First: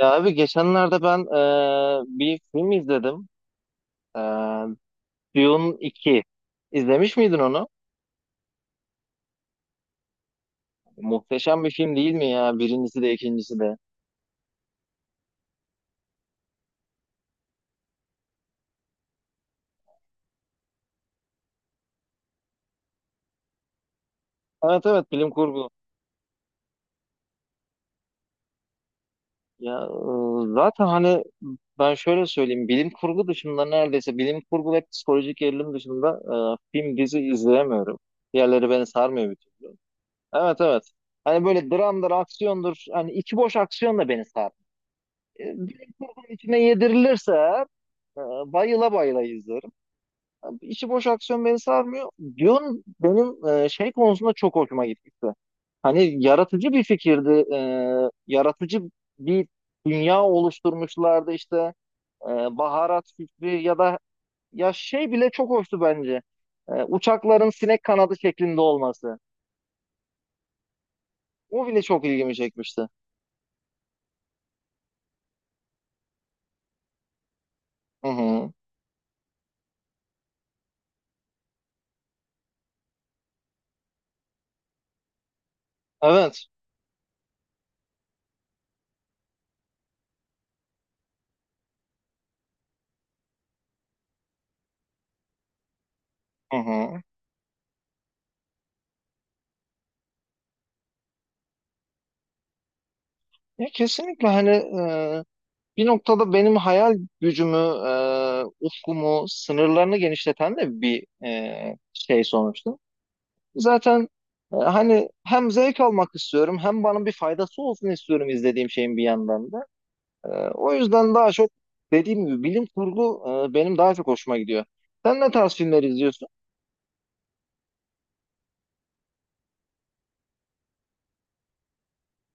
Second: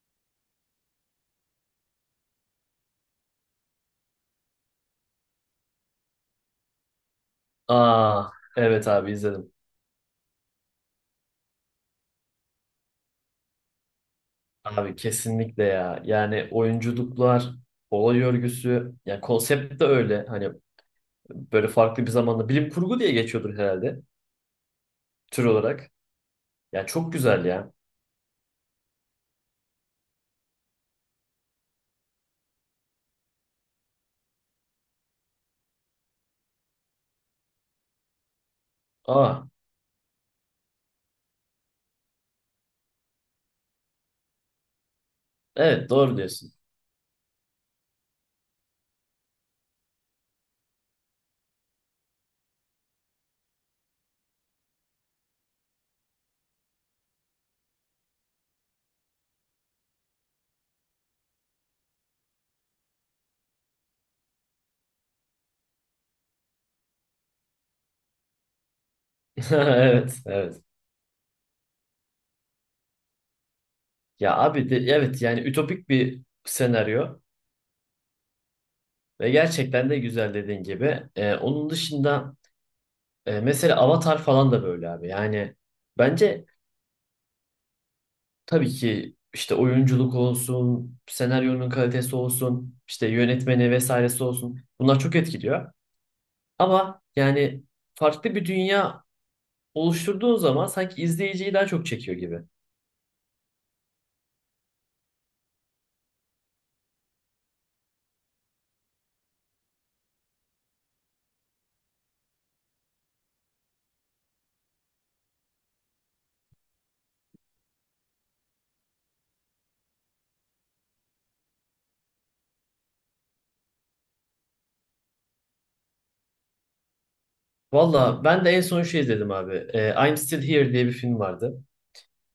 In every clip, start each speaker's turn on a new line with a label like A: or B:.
A: Ya abi geçenlerde ben bir film izledim. Eee Dune 2. İzlemiş miydin onu?
B: Aa, evet abi izledim.
A: Muhteşem bir film değil mi ya? Birincisi de ikincisi de.
B: Abi kesinlikle ya. Yani oyunculuklar, olay örgüsü, yani konsept de öyle. Hani böyle farklı bir zamanda bilim kurgu diye geçiyordur herhalde
A: Evet, evet, bilim
B: tür
A: kurgu.
B: olarak. Ya çok güzel ya.
A: Ya, zaten hani ben şöyle söyleyeyim. Bilim kurgu dışında, neredeyse bilim kurgu ve psikolojik gerilim dışında film dizi izleyemiyorum. Diğerleri beni sarmıyor bir
B: Aa,
A: türlü. Evet, evet. Hani böyle dramdır, aksiyondur. Hani içi boş aksiyon da beni sarmıyor. Bilim
B: evet doğru diyorsun.
A: içine yedirilirse Ee, bayıla bayıla izlerim. Yani İçi boş aksiyon beni sarmıyor. Dune benim şey konusunda çok hoşuma gitmişti. Hani yaratıcı bir fikirdi. Yaratıcı bir dünya oluşturmuşlardı işte. Ee, Baharat fikri ya da ya şey bile çok hoştu bence. Uçakların sinek kanadı şeklinde olması.
B: Evet, evet.
A: O bile çok ilgimi çekmişti.
B: Ya abi de, evet yani ütopik bir senaryo
A: Hı hı.
B: ve gerçekten de güzel dediğin gibi. Onun dışında mesela Avatar falan da böyle abi. Yani bence
A: Evet.
B: Tabii ki işte oyunculuk olsun, senaryonun kalitesi olsun, işte yönetmeni vesairesi olsun. Bunlar çok etkiliyor.
A: Hı
B: Ama
A: hı.
B: yani farklı bir dünya oluşturduğun zaman sanki izleyiciyi daha çok çekiyor gibi.
A: Ya kesinlikle hani bir noktada benim hayal gücümü, ufkumu, sınırlarını genişleten de bir şey sonuçta. Zaten hani hem zevk almak istiyorum hem bana bir faydası olsun istiyorum izlediğim şeyin bir yandan da. E, O yüzden daha çok dediğim gibi bilim kurgu benim daha çok hoşuma gidiyor. Sen ne tarz filmler izliyorsun?
B: Valla ben de en son şey izledim abi. I'm Still Here diye bir film vardı.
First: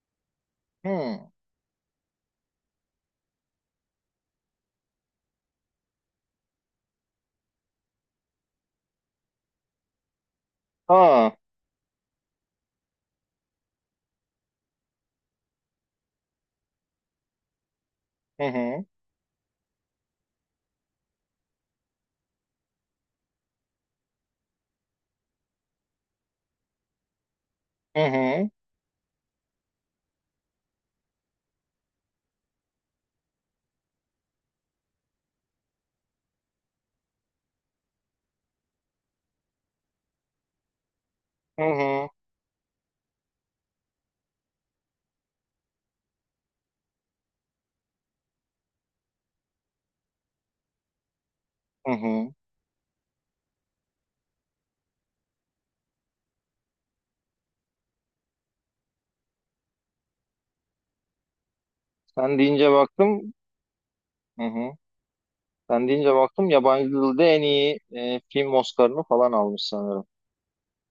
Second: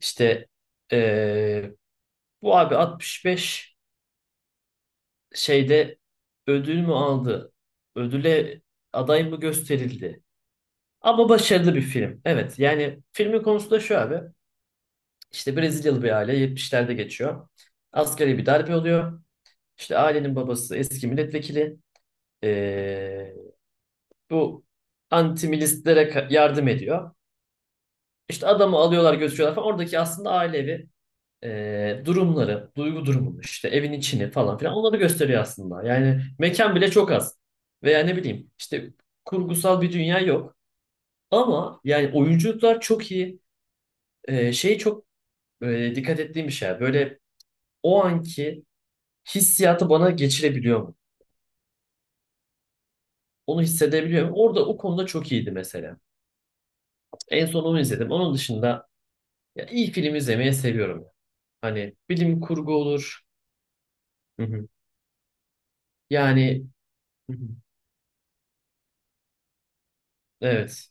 B: İşte
A: Hmm.
B: ee, bu abi 65 şeyde ödül mü aldı? Ödüle aday mı gösterildi? Ama
A: Aa.
B: başarılı bir film. Evet yani filmin konusu da şu abi. İşte Brezilyalı bir aile 70'lerde geçiyor. Asgari
A: Hı
B: bir darbe
A: hı.
B: oluyor. İşte ailenin babası eski milletvekili. Ee, bu anti-milistlere yardım ediyor.
A: Hı
B: İşte
A: hı.
B: adamı alıyorlar götürüyorlar falan. Oradaki aslında ailevi durumları, duygu durumunu işte evin içini falan filan onları gösteriyor aslında. Yani mekan bile çok az. Veya ne bileyim işte kurgusal bir dünya yok.
A: Hı
B: Ama
A: hı.
B: yani oyunculuklar çok iyi. Şey çok dikkat ettiğim bir şey. Böyle o anki hissiyatı bana geçirebiliyor mu?
A: Hı hı.
B: Onu hissedebiliyor muyum? Orada o konuda çok iyiydi mesela. En son onu izledim. Onun dışında ya iyi film izlemeyi seviyorum. Hani
A: Sen
B: bilim
A: deyince
B: kurgu olur.
A: baktım. Hı
B: Hı hı.
A: hı. Sen deyince baktım,
B: Yani
A: yabancı dilde
B: hı hı.
A: en iyi film Oscar'ını falan almış sanırım.
B: Evet.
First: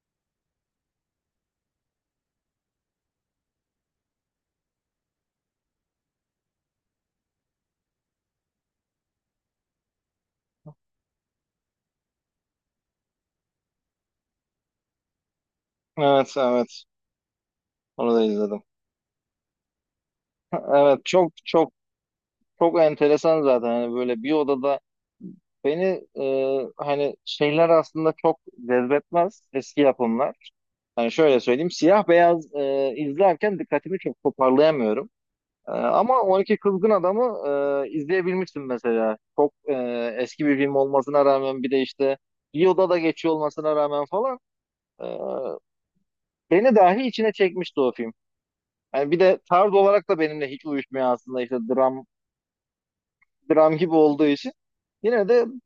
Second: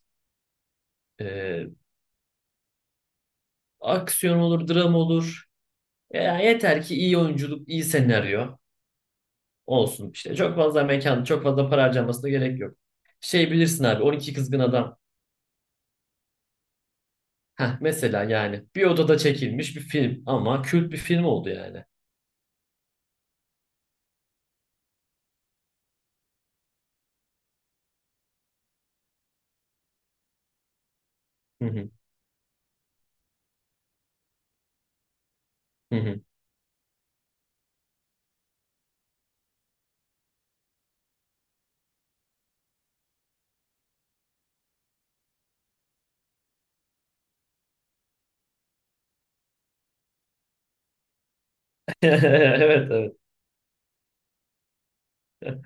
B: Ee, aksiyon olur, dram olur. Ya yeter ki iyi oyunculuk, iyi senaryo olsun işte. Çok fazla mekan, çok fazla para harcamasına gerek yok. Şey bilirsin abi 12 Kızgın Adam.
A: Evet, evet,
B: Heh,
A: onu da
B: mesela
A: izledim.
B: yani bir odada çekilmiş bir film ama kült bir
A: Evet,
B: film
A: çok
B: oldu
A: çok
B: yani.
A: çok enteresan zaten, hani böyle bir odada beni hani şeyler aslında çok cezbetmez, eski yapımlar. Hani şöyle
B: Hı
A: söyleyeyim,
B: hı.
A: siyah beyaz izlerken dikkatimi çok toparlayamıyorum.
B: Hı
A: Ama
B: hı.
A: 12 Kızgın Adam'ı izleyebilmiştim mesela. Çok eski bir film olmasına rağmen, bir de işte bir odada geçiyor olmasına rağmen falan, Ee, beni dahi içine çekmişti o film. Yani bir de tarz olarak da benimle hiç uyuşmuyor aslında, işte dram
B: Evet
A: dram gibi olduğu için. Yine de
B: evet.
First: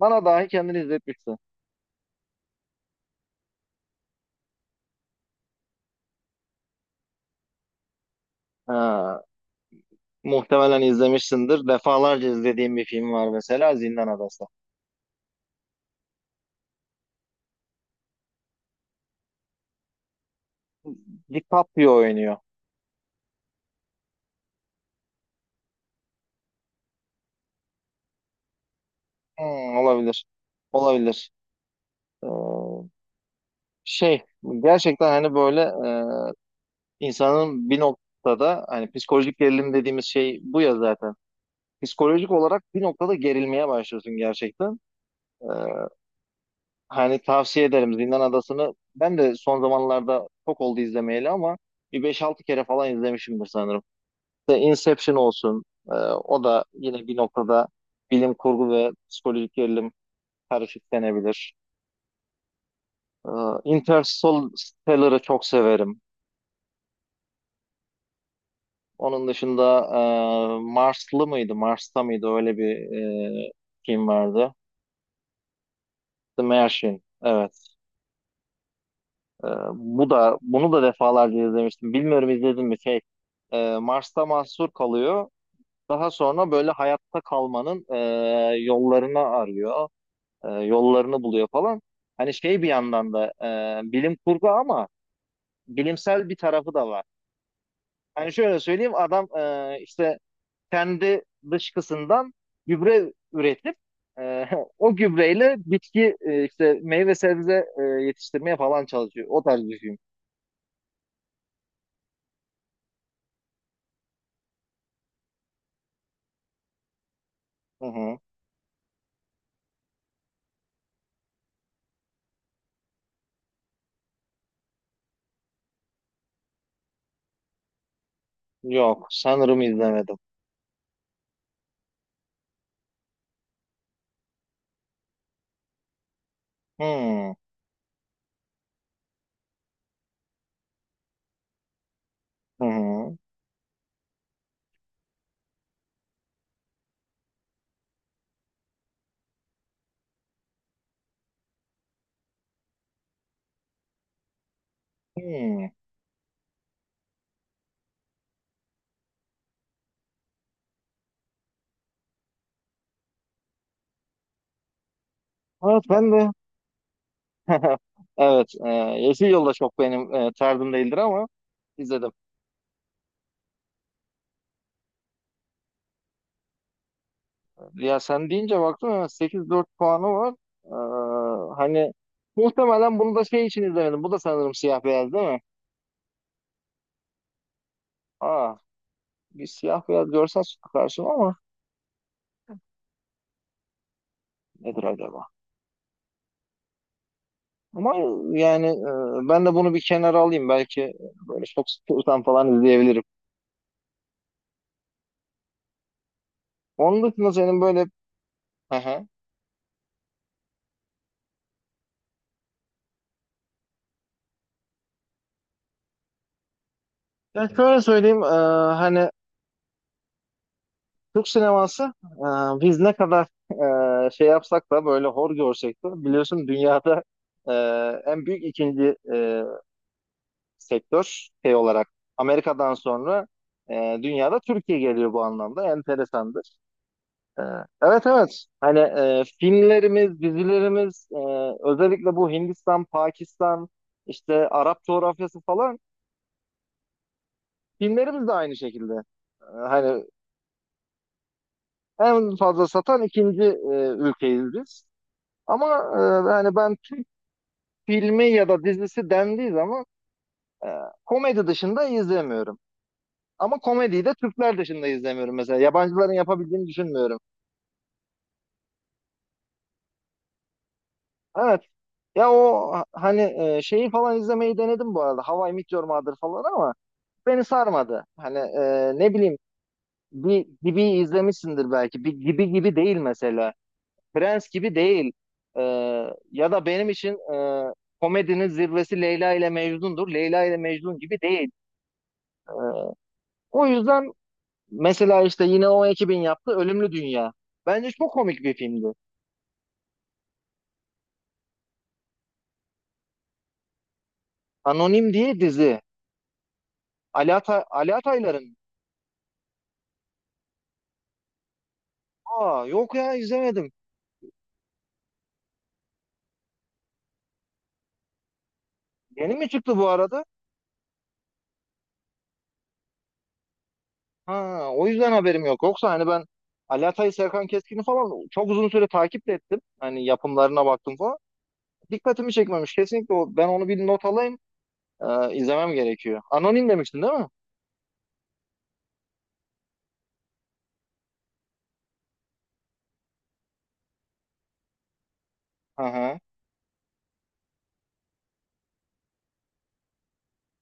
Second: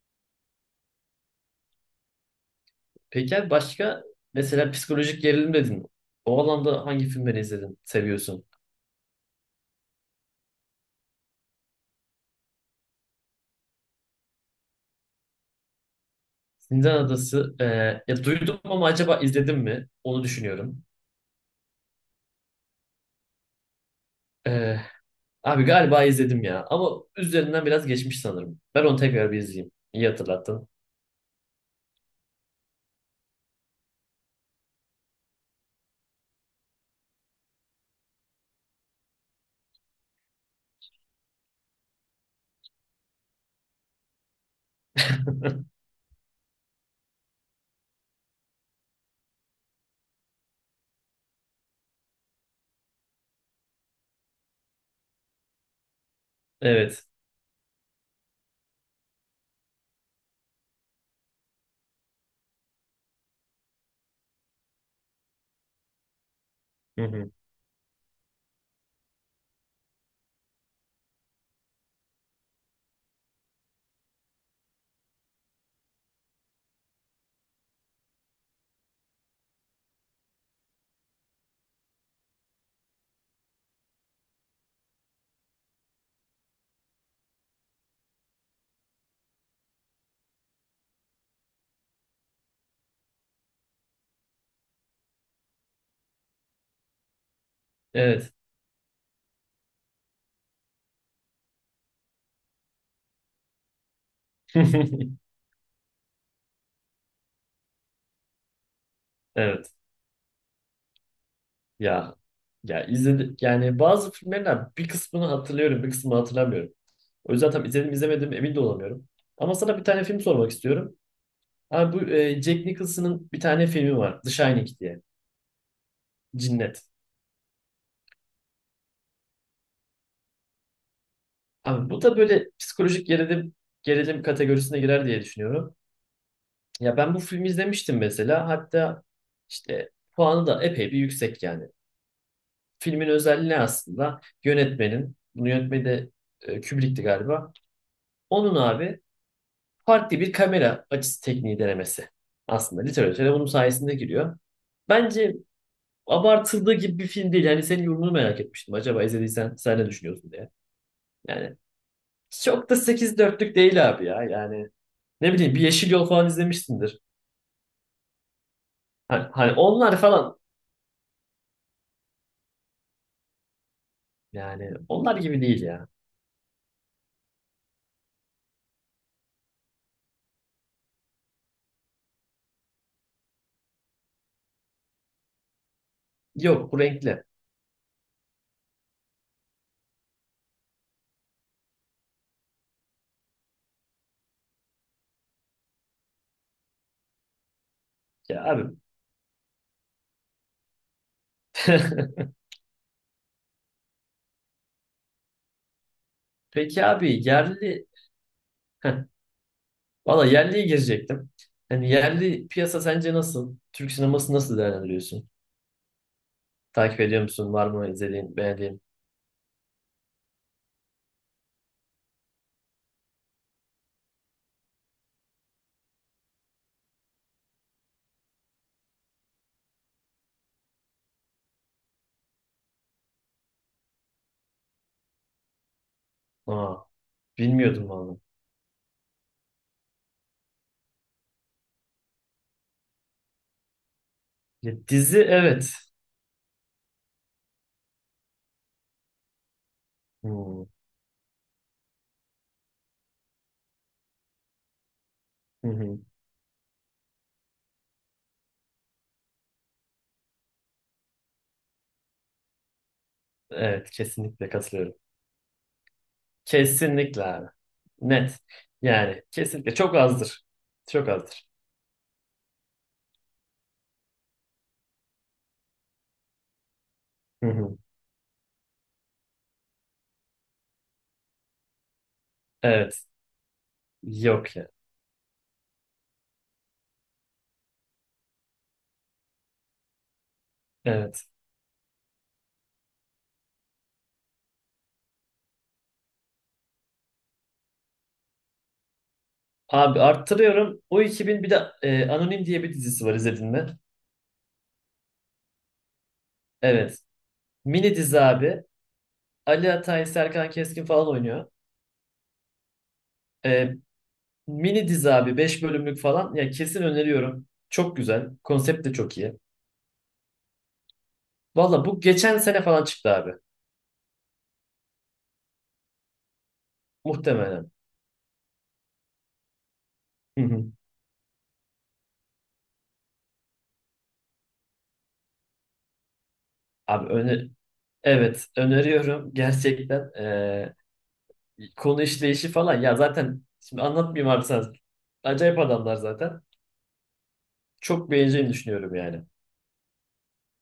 A: bana dahi kendini izletmişti.
B: Peki abi başka mesela psikolojik gerilim dedin. O alanda hangi filmleri izledin, seviyorsun?
A: Ee, Muhtemelen izlemişsindir. Defalarca izlediğim bir film var mesela, Zindan Adası.
B: Zindan Adası. Ya duydum ama acaba izledim mi? Onu düşünüyorum.
A: DiCaprio oynuyor.
B: E, abi galiba izledim ya. Ama üzerinden biraz geçmiş sanırım. Ben onu tekrar bir izleyeyim. İyi
A: Olabilir.
B: hatırlattın.
A: Olabilir. Ee, Şey, gerçekten hani böyle insanın bir noktada, hani psikolojik gerilim dediğimiz şey bu ya zaten. Psikolojik olarak bir noktada gerilmeye başlıyorsun gerçekten. Ee, Hani tavsiye ederim Zindan Adası'nı. Ben de son zamanlarda çok oldu izlemeyeli, ama bir beş altı kere falan izlemişimdir sanırım. İşte Inception olsun. O da yine
B: Evet.
A: bir noktada bilim kurgu ve psikolojik gerilim karışık denebilir. Ee, Interstellar'ı çok severim.
B: Hı hı.
A: Onun dışında Marslı mıydı, Mars'ta mıydı, öyle bir e, film vardı. The Martian, evet. Ee, Bu da, bunu da defalarca izlemiştim. Bilmiyorum izledim mi şey. Mars'ta mahsur kalıyor. Daha sonra böyle hayatta kalmanın yollarını arıyor. Yollarını buluyor falan. Hani şey, bir yandan da bilim kurgu ama bilimsel bir tarafı da var. Hani
B: Evet.
A: şöyle söyleyeyim, adam işte kendi dışkısından gübre üretip e, o gübreyle bitki işte meyve sebze yetiştirmeye falan çalışıyor. O tarz
B: Evet.
A: bir film.
B: Ya ya izledim yani bazı filmlerden bir kısmını hatırlıyorum, bir kısmını hatırlamıyorum. O yüzden tam
A: Hı
B: izledim
A: hı.
B: izlemedim emin de olamıyorum. Ama sana bir tane film sormak istiyorum. Abi bu Jack Nicholson'ın bir tane filmi var. The Shining diye. Cinnet.
A: Yok, sanırım izlemedim.
B: Abi bu da böyle psikolojik gerilim kategorisine girer diye düşünüyorum. Ya ben bu
A: Hmm.
B: filmi izlemiştim mesela. Hatta işte puanı da epey bir yüksek yani.
A: Hı
B: Filmin
A: hı.
B: özelliği ne aslında? Yönetmenin, bunu yönetmeni de Kubrick'ti galiba. Onun abi farklı bir kamera açısı tekniği denemesi. Aslında literatüre bunun sayesinde giriyor. Bence
A: Hmm.
B: abartıldığı gibi bir film değil. Yani senin yorumunu merak etmiştim. Acaba izlediysen sen ne düşünüyorsun diye. Yani çok da 8,4'lük değil abi ya. Yani ne bileyim bir
A: Evet,
B: Yeşil Yol
A: ben
B: falan
A: de.
B: izlemişsindir.
A: Evet, Yeşil
B: Hani,
A: Yolda
B: hani
A: çok
B: onlar
A: benim
B: falan
A: tarzım değildir ama izledim.
B: yani onlar gibi değil ya.
A: Ya, sen deyince baktım ya, 8,4 puanı var. Hani muhtemelen bunu da şey için izlemedim. Bu da sanırım siyah beyaz değil mi?
B: Yok bu renkli.
A: Aa, bir siyah beyaz görsen karşıma ama, nedir acaba? Ama
B: Ya
A: yani
B: abi.
A: ben de bunu bir kenara alayım. Belki böyle çok sıkılsam falan izleyebilirim.
B: Peki
A: Onun
B: abi
A: dışında senin böyle
B: yerli Heh, valla yerliye girecektim. Hani yerli piyasa sence nasıl? Türk sineması nasıl değerlendiriyorsun? Takip ediyor
A: Ben
B: musun? Var
A: şöyle
B: mı
A: söyleyeyim,
B: izlediğin, beğendiğin?
A: hani Türk sineması, biz ne kadar şey yapsak da, böyle hor görsek de, biliyorsun dünyada e, en büyük ikinci sektör şey olarak, Amerika'dan sonra dünyada Türkiye geliyor, bu anlamda enteresandır.
B: Aa,
A: E,
B: bilmiyordum
A: evet,
B: vallahi.
A: evet, hani filmlerimiz, dizilerimiz, özellikle bu Hindistan, Pakistan, işte
B: Ya,
A: Arap
B: dizi
A: coğrafyası
B: evet.
A: falan, filmlerimiz de aynı şekilde. Hani
B: Hmm.
A: en fazla satan ikinci ülkeyiz biz. Ama
B: Hı hı.
A: e, hani ben Türk filmi ya da dizisi dendiği zaman e, komedi dışında izlemiyorum. Ama
B: Evet
A: komediyi de
B: kesinlikle
A: Türkler dışında
B: katılıyorum.
A: izlemiyorum mesela. Yabancıların yapabildiğini düşünmüyorum.
B: Kesinlikle abi. Net. Yani kesinlikle çok azdır. Çok azdır.
A: Evet. Ya o hani şeyi falan izlemeyi denedim bu arada. How I Met Your Mother falan ama beni
B: Hı hı.
A: sarmadı. Hani ne bileyim, bir gibi izlemişsindir belki. Bir gibi gibi değil
B: Evet.
A: mesela. Prens
B: Yok ya.
A: gibi değil. Ee, Ya da benim için komedinin zirvesi Leyla ile Mecnun'dur. Leyla ile Mecnun gibi
B: Evet.
A: değil. O yüzden mesela işte yine o ekibin yaptığı Ölümlü Dünya. Bence çok komik bir filmdi.
B: Abi arttırıyorum. O 2001 de Anonim diye bir dizisi var izledin mi?
A: Anonim diye dizi.
B: Evet.
A: Ali
B: Mini dizi
A: Ataylar'ın.
B: abi. Ali Atay, Serkan Keskin falan oynuyor.
A: Aa, yok ya,
B: E,
A: izlemedim.
B: Mini dizi abi 5 bölümlük falan. Ya kesin öneriyorum. Çok güzel. Konsept de çok
A: Yeni
B: iyi.
A: mi çıktı bu arada?
B: Valla bu geçen sene falan çıktı abi.
A: Ha, o yüzden haberim yok. Yoksa hani ben Ali Atay, Serkan
B: Muhtemelen.
A: Keskin'i falan çok uzun süre takip de ettim. Hani
B: Hı hı.
A: yapımlarına baktım falan. Dikkatimi çekmemiş. Kesinlikle o, ben onu bir not alayım. İzlemem gerekiyor. Anonim demiştin
B: Abi
A: değil mi?
B: evet öneriyorum gerçekten. Konu işleyişi falan ya zaten şimdi anlatmayayım abi sen. Acayip
A: Hı
B: adamlar
A: hı.
B: zaten. Çok beğeneceğini düşünüyorum yani.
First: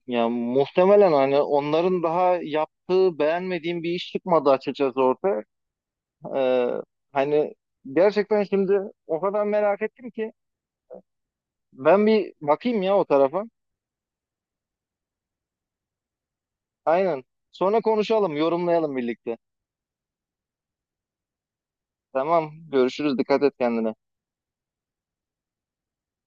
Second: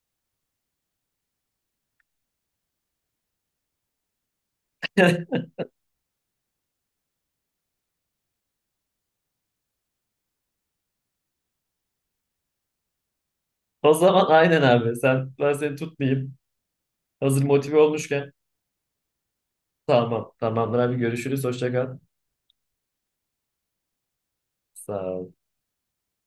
A: Ya muhtemelen hani onların daha yaptığı beğenmediğim bir iş çıkmadı açıkçası ortaya. Ee, Hani gerçekten şimdi o kadar merak ettim ki ben bir bakayım ya o tarafa.
B: O zaman aynen abi. Sen ben seni tutmayayım.
A: Aynen.
B: Hazır motive
A: Sonra
B: olmuşken.
A: konuşalım, yorumlayalım birlikte.
B: Tamam. Tamamdır abi görüşürüz. Hoşça kal.
A: Tamam, görüşürüz. Dikkat et kendine.
B: Sağ ol.